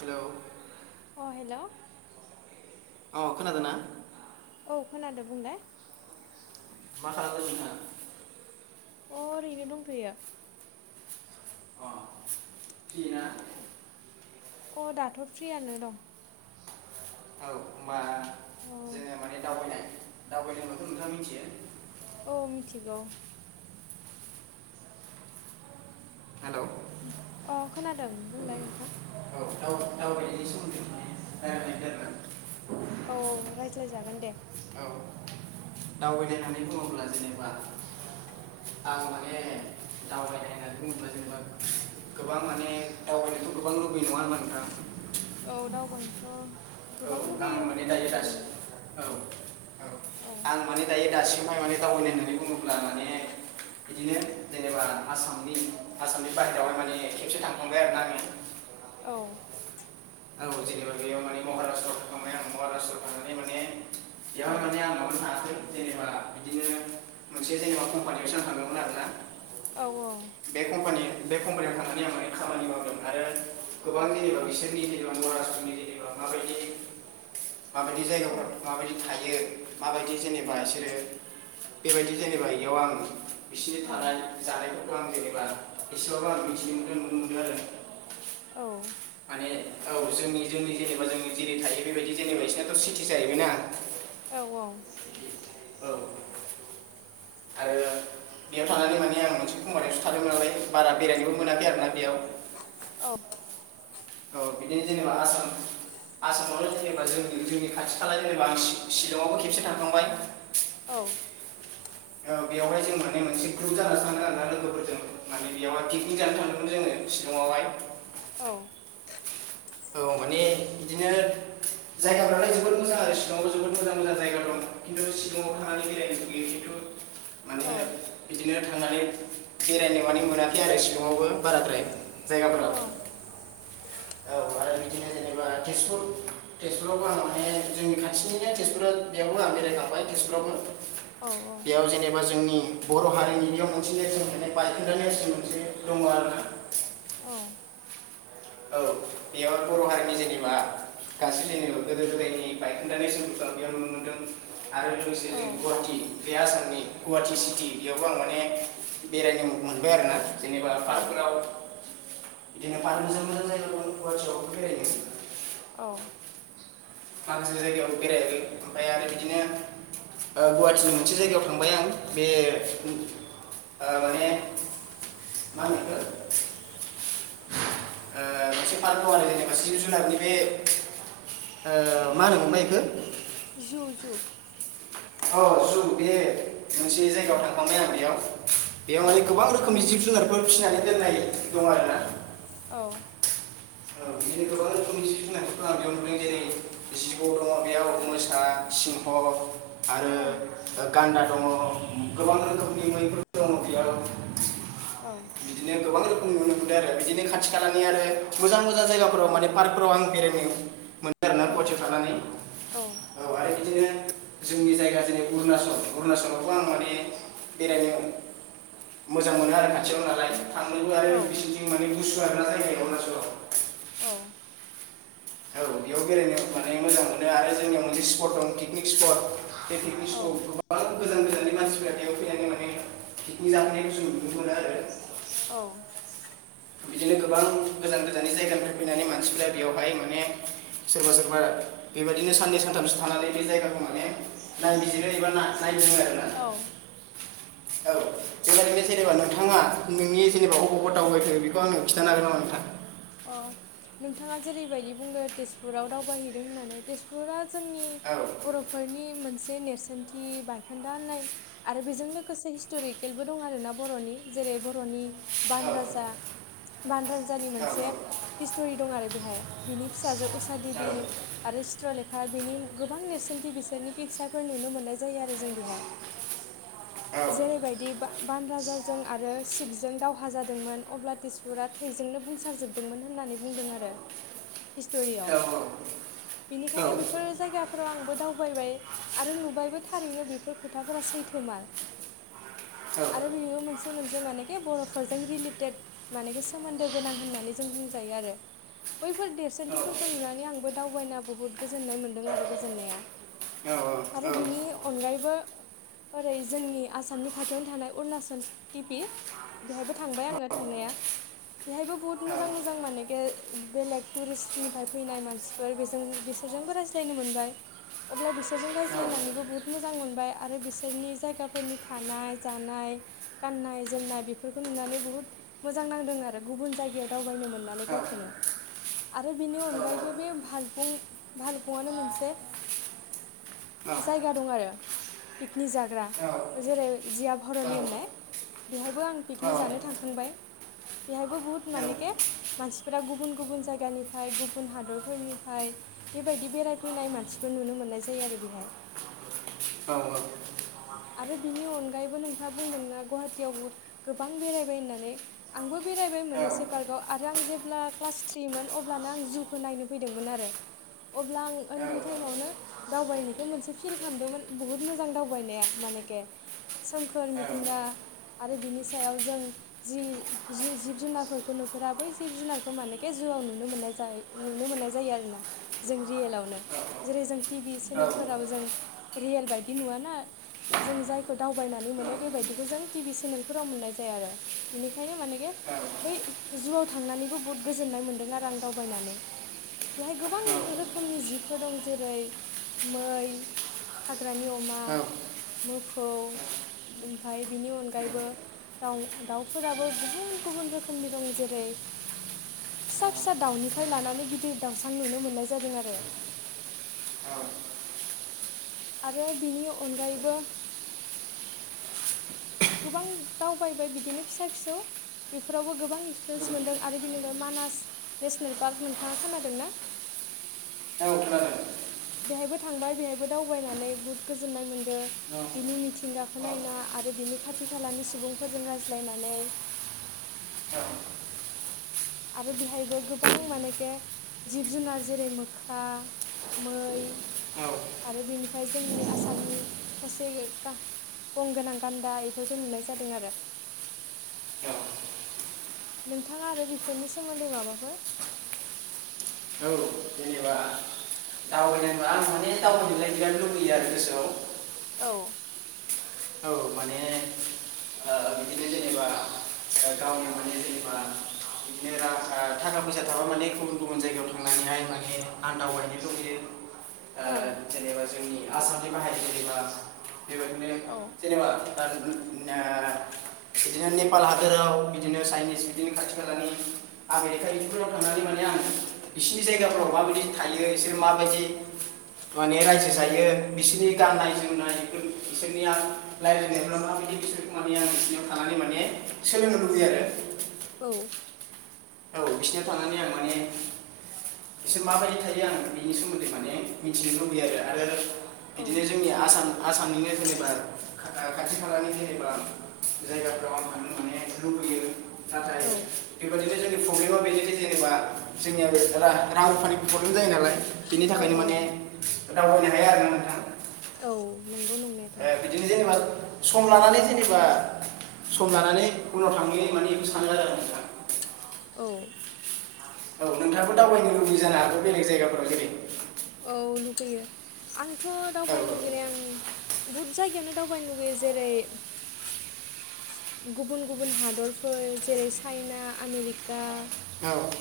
Hello अ hello अ खोनादोंना? औ खोनादो बुंलाय। मा खालामदों नोंथां? अ ओरैनो दंथ'यो। अ फ्रि ना अ दाथ' फ्रियानो दं। औ होमबा औ जोङो माने दावबायनाय दावबायनायखौथ' नोंथाङा मिनथियो? औ मिथिगौ। हेलौ अ खोनादों बुंलाय नोंथां दावबाय दावबायनायनि सोमोन्दै माने [unintelligible] औ रायज्लायजागोन दे औ दावबायनाय होननानै बुङोब्ला जेनेबा आं माने औ दावबायनाय [unintelligible] बुङोब्ला जेनेबा गोबां माने दावबायनोथ' गोबां लुबैयो नङा होमबा नोंथां औ दावबायनोथ' औ गोबां आं लुगैयो माने दायो अ लुगैनाया दासिम औ औ आं माने दायो दासिमहाय माने दावबायनाय होननानै बुङोब्ला माने बिदिनो जेनेबा आसामनि आसामनि बाहेरायावहाय माने खेबसे थांखांबाय आरोना आङो औ औ जेनेबा बेयाव माने महाराषट्रआव थांखांबाय आं महाराषट्रआव थांनानै माने औ बेयाव माने आं हारसिङै थाङाखै जेनेबा बिदिनो मोनसे जेनेबा कम्पानियावसो आं थांदोंमोन आरोना औ बे कम्पानि बे कम्पानियाव थांनानै आं माने खामानि मावदों आरो गोबां जेनेबा बिसोरनि जेनबा महाराषट्रआव जेनेबा माबायदि माबायदि औ जायगाफोराव माबायदि थायो माबायदि जेनेबा इसोरो बेबायदि जेनेबा इयाव आं बिसिनि औ थानाय जानायफोरखौ आं जेनेबा एसेबाबो आं मिनथिनो मोनदों नुनो मोनदों आरो औ माने औ जोंनि जोंनि जेनेबा जों जेरै थायो बेबायदि जेनेबा बिसोरनाथ' सिथि जाहैबाय ना औ औ औ आरो बेयाव थानानै माने आं मोनसे खम्फानियावसो थादोंमोन नालाय बारा बेरायनोबो मोनाखै आरोना बेयाव औ औ बिदिनो जेनेबा आसाम आसामावलाय जेनेबा जोंनि जोंनि खाथि खाला जेनेबा आं शिलंआवबो खेबसे थांखांबाय औ औ बेवहाय जों माने मोनसे ग्रुप जानासो थांदों आरोना लोगोफोरजों माने बेयावहाय पिकनिक जानो थांदोंमोन जोङो शिलंआवहाय औ औ माने बिदिनो जायगाफ्रालाय जोबोद मोजां आरो शिलङाव जोबोद मोजां मोजां जायगा दं खिन्थु शिलङाव थांनानै बेरायनो लुगैयो खिन्थु माने बिदिनो थांनानै बेरायनो मानो मोनाखै आरो शिलङावबो बाराद्राय जायगाफोराव औ आरो बिदिनो जेनेबा तेजपुर तेजपुरावबो आं माने जोंनि खाथिनिनो तेजपुरा बेयावबो आं बेरायखांबाय शिलं बेयाव औ जेनेबा जोंनि बर हारिनि बेयाव मोनसे नेरसोन मोननाय बायखोनदाय नेरसोन मोनसे दङ आरोना औ औ बेयाव बर हारिनि जेनेबा गासै जों नुफेरै गोदोनि बायखोनदा नेरसोनफोर बेयाव नुनो मोन्दों आरो लोगोसे जों औ गुवाहाटि बे आसामनि गुवाहाटि सिटि बेयावबो आं माने बेरायनो मोनबाय आरोना जेनेबा औ पार्थफोराव बिदिनो गोबां जायगा दं बेरायनो औ माखासे जायगायाव बेरायहैदों ओमफाय आरो बिदिनो ओ गुवाहाटिनि मोनसे जायगायाव थांबाय आं बे ओ माने मा होनो बेखो औ ओ मोनसे पार्का दङ आरो जेनेबा जिब जुनारनि बे ओ मा होनोबा इखौ जु जु औ जु बे मोनसे औ जायगायाव थांखांबाय आं बेयाव बेयाव माने औ गोबां रोखोमनि जिब जुनार फोर फिसिनानै दोननाय दं आरोना औ बिदिनो गोबां रोखोमनि जिब जुनारफोरखौ आं बेयाव नुदों जेरै जिबौ दङ बेयाव मोसा सिंह आरो औ गान्दा दङ गोबां रोखोमनि मैफोर दङ बेयाव औ बिदिनो गोबां रोखोमनि नुनो मोनदों आरो बिदिनो खाथि खालानि आरो मोजां मोजां जायगाफोराव माने पार्कफोराव आं बेरायनो आरोना औ गवाहाटि खालामानानै औ औ आरो बिदिनो जोंनि जायगा जेरै अरुणचल अरुणचलावबो आं माने बेरायनो मोजां मोनो आरो खाथियाव नालाय थांनोबो औ आरो बिसोरनि माने गुसु आरोना जायायो अरुणाचलाव औ औ बेयाव बेरायनो माने मोजां मोनो आरो जोंनियाव मोनसे स्पट दं पिकनिक स्पट बे पिकनिक सक'आव गोबां गोजान गोजाननि मानसिफ्रा बेयाव फैनानै माने पिकनिक जाफैनायखौ जों नुनो मोनो आरो औ। बिदिनो गोबां गोजान गोजान जायगानिफ्राय फैनानै मानसिफ्रा बेयावहाय माने। सोरबा सोरबा बेबायदिनो साननै सानथामसो थानानै बे जायगाखौ माने नायबिजिरो एबा ना नायदिङो। आरोना औ। औ। बेबायारैनो जेनेबा नोंथाङा नोंनि जेनबा अबावबाव दावबायथो बेखौ आंनो खिन्थानो हागोन नामा नोंथां? अ नोंथाङा जेरैबायदि बुंदों तेजपुराव दावबायहैदों होननानै तेजपुरा जोंनि औ बर'फोरनि मोनसे नेरसोन नथि बायखोन्दा होननाय आरो बेजों लोगोसे हिस्ट'रिकेलबो दं आर ना बर'नि जेरै बर'नि राजा औ बान राजा बान राजानि औ मोनसे स्ट'रि दं आरो बेहाय बिनि फिसाजो उश औ देबि आरो चत्रलेखा बिनि गोबां औ [unintelligible] जेरैबायदि बान राजाजों आरो शिबजों दावहा जादों मोन अब्ला तसपुरा थैजोंनो बुंसारजोबदोंमोन होननानै बुंदों आरो हिस्ट'रियाव बेनिखायनो बेफोर जायगाफोराव आंबो दावबाय आरो नुबायबो थारैनो बेफोर खोथाफोरा सैथोमार आरो बे मोनसे मोनसे मानेखि बर'फोरजों रिलेटेड मानेखि सोमोन्दो गोनां होननानै जों बुंजायो आरो बैफोर देरसोनथिफोरखौ नुनानै आंबो दावबायना बुहुत गोजोननाय मोन्दों आरो गोजोननाया आरो बिनि अनगायैबो ओरै जोंनि आसामनि खाथियावनो थानाय अरुणाचल टिपि बेहायबो थांबाय आङो थांनाया बेहायबो बहुद मोजां मोजां मानेके बेलेग टुरिस्टनिफ्राय फैनाय मानसिफोर बेजों बिसोरजोंबो रायज्लायनो मोन बाय अब्ला बिसोरजों रायज्लायनानैबो बहुत मोजां मोनबाय आरो बिसोरनि जायगाफोरनि थानाय जानाय गान्नाय जोमनाय बेफोरखौ नुनानै बहुद मोजां नांदों आरो गुब जायगायाव दावबायनो मोननानै गावखौनो आरो बिनि अनगायैबो भालफुं भालफुंआनो मोनसे जायगा दं आरो पिकनिक जाग्रा जेरै जिया भरलि होननाय बेहायबो आं पिकनिक जानो थांखांबाय बेहायबो बुहुत माने मानसिफोरा गुबुन गुबुन जायगानिफ्राय गुबुन हादरफोरनिफ्राय बेबायदि बेरायैनाय फ्राय मानसिफोर नुनो मोननाय जायो आरो बेहाय। औ औ। आरो बिनि अनगायैबो नोंथाङा बुंदोंना गुवाहाटियावबो गोबां बेरायबाय होननानै आंबो। बेरायबाय मोननैस पार्कआव आरो आं जेब्ला क्लास थ्रिमोन अब्लानो आं जुखौ नायनो फैदोंमोन आरो। अब्ला आं उन्दै टाइमावनो दावबायनायखौ मोनसे फिल खालामदोंमोन बहुत मोजां दावबायनाया। मानेखे सोमखोर मिथिंगा। आरो बिनि सायाव जों जि जु-जिबजुनारफोरखौ नुफेरा बै जिब जुनारखौ मानेखे जुआव नुनो मोननाय जाय नुनो मोननाय जायो आरोना जों रियेलावनो जेरै जों टि भि सेनेलफोराव जों रियेल बायदि नुव ना जों जायखौ दावबायनानै मोनो बेबायदिखौ जों टि भि सेनेलफोराव मोननाय जाया आरो बेनिखायनो मानेके बै जुआव थांनानैबो बहुद गोजोननाय मोन्दों आरो आं दावबायनानै। बेहाय गोबां रोखोमनि जिबफोर दं जेरै मै हाग ग्रानि अमा मोफौ ओमफाय बिनि अनगायैबो दाउ दाउफोराबो गुबुन गुबुन रोखोमनि दं जेरै [inaudible] फिसा फिसा दाउनिफ्राय लानानै गिदिर दाउसान नुनो मोननाय जादों आरो। औ। आरो बिनि अनगायैबो गोबां दावबायबाय बिदिनो फिसा फिसौ। बेफोरावबो गोबां औ इक्सपिरियेन्स औ मोनदों आरो बेनि अनगायै मानास नेसनेल पार्क नोंथाङा खोनादों ना? औ खोनादों। बेहायबो थांबाय बेहायबो दावबायनानै बुहुद गोजोननाय मोन्दों औ बिनि मिथिंगाखौ नायना आरो बिनि खाथि खालानि सुबुंफोरजों रायज्लायनानै। औ। आरो बेहायबो गोबां मानेखे जिब जुनार जेरै मोख्रा मै औ आरो बेनिफ्राय जोंनि आसामनि थसे गा गंगोनां गान्दा इफोरखौ नुनाय जादों आरो। औ। नोंथाङा आरो बेफोरनि सोमोन्दै माबाफोर? औ जेनेबा। दावबायनाय आं माने दावबायनोलाय बिराद लुबैयो आरो गोसोआव। औ। औ माने ओ बिदिनो ओ जेनेबा गावनि माने जेनेबा बिदिनो थाखा फैसा थाबा माने गुबुन गुबुन जायगायाव थांनानैहाय माने आं दावबायहैनो लुबैयो। ओ औ जेनेबा जोंनि आसामनि बाहेर जेनेबा बेबायदिनो औ। [unintelligible] बिदिनो नेपाल हादोराव बिदिनो चाइनिस बिदिनो खाथि खालानि आमेरिका इफोरफोराव थांनानै माने आं बिसोरनि जायगाफ्राव माबायदि थायो बिसोरो माबायदि माने रायजो जायो बिसिनि गाननाय जोमनायफोर बिसोरनिया रायलायनायफोरा मा बायदि बिसोर माने आं बिसिनियाव थानानै माने सोलोंनो लुबैयो आरो। औ। औ बिसिनाव थानानै आं माने। बिसोर माबायदि थायो आं बेनि सोमोन्दै माने मिथिनो लुबैयो आरो आरो बिदिनो औ जोंनि आसाम आसामनिनो जेनेबा खाथि खालानि जेनेबा जायगाफ्राव आं थांनो माने लुबैयो नाथाय औ बेबादि बेनो जोंनि प्रब्लेमा बेनोदि जेनेबा जोंनिया रां रुफानि प्रब्लेम जायो नालाय। बिनि थाखायनो औ माने दावबायनो हाया आरो ना नोंथां। औ नों ए बिदिनो जेनेबा सम लानानै जेनेबा। सम लानानै उनाव थांनि माने एखौ सानो आरोना आं दा औ। औ नोंथांङाबो दावबायनो लुबैयो जानो हागौ बेलेग जायगाफोराव जेरै औ लुगैयो आंथ' औ दावबायनो लुगैनाया आं बहुद जायगायावनो दावबायनो लुगैयो जेरै गुबुन गुबुन हादरफोर जेरै चाइना आमेरिक दा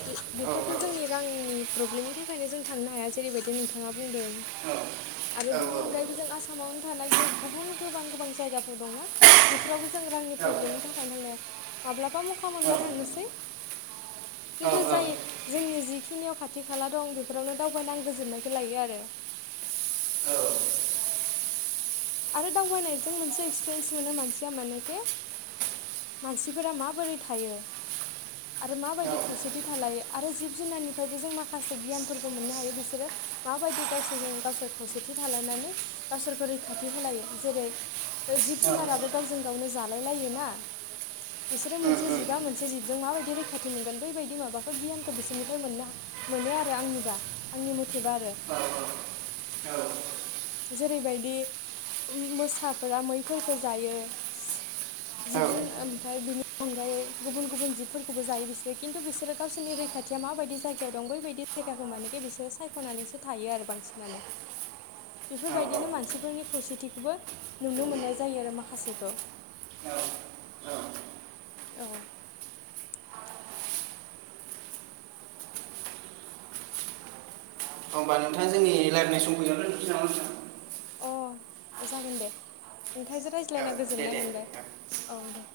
बे बेफोरथ' जोंनि रांनि प्रब्लेमनि थाख खायनो जों थांनो हाया जेरैबायदि नोंथाङा बुंदों आरो बिनि अनगायैबो जों आसामाव थानाय गोब गुबुन गोबां गोबां जायगफोर दं ना बेफोरावबो जों रांनि प्रब्लेमनि थाखाय थांनोहाया माब्लाबा मखा मोनबा थांनोसै। खिन्थु जाय जोंनि जिखिनियाव खाथि खाला दं बेफोरावनो दावबायनो आं गोजोननायखौ लायो आरो‌। आरो दावबायनायजों मोनसे एक्सपिरियेन्स मोनो मानसिया मानेखे मानसिफोरा माबोरै थायो आरो माबायदि खौसेथि थालायो आरो जिब जुनारनिफायबो जों माखासे गियानफोरखो मोननो हायो बिसोरो माबायदि गावसोरजों गावसोर खौसेथि थालायनानै गावसोरखौ रैखाथ थि होलायो जेरै जिब जुनाराबो गावजों गावनो जालाय लायो ना। बिसोरो मोनसे जिबा मोनसे जिब। जों माबायदि रैखाथि मोनगोन बैबायदि माबाफोर गियानखो बिसोरनिफ्राय मोननो मोनो आरो आंनिबा आंनिम थेबा आरो। औ औ औ। जेरैबायदि मोसाफोरा मैफोरखो जायो। जिब जुन ओमफ्राय बिनि अनगायै गुबुन गुबुन जिबफोरखोबो जायो बिसोरो खिन्थु बिसोरो गावसोरनिखाथिया माबाय जायगायाव दं बैबायदि जायगाखो मानेखि बिसोरो सायखनानैसो थायो आरो बांसिनानो। [inaudible] बेफोरबायदिनो मानसिफोरनिख खौसेथिखोबो नुनो मोननाय जायो आरो माखासेखो। औ। होमबा नोंथा जोंनि लायरायनाय समखौ इयावनो दोनथसै नामा नोंथां। [inaudible] अ जागोन दे नोंथांजो औ, रायज्लायना दे गोजोननाय दे, मोनबाय औ. औ दे।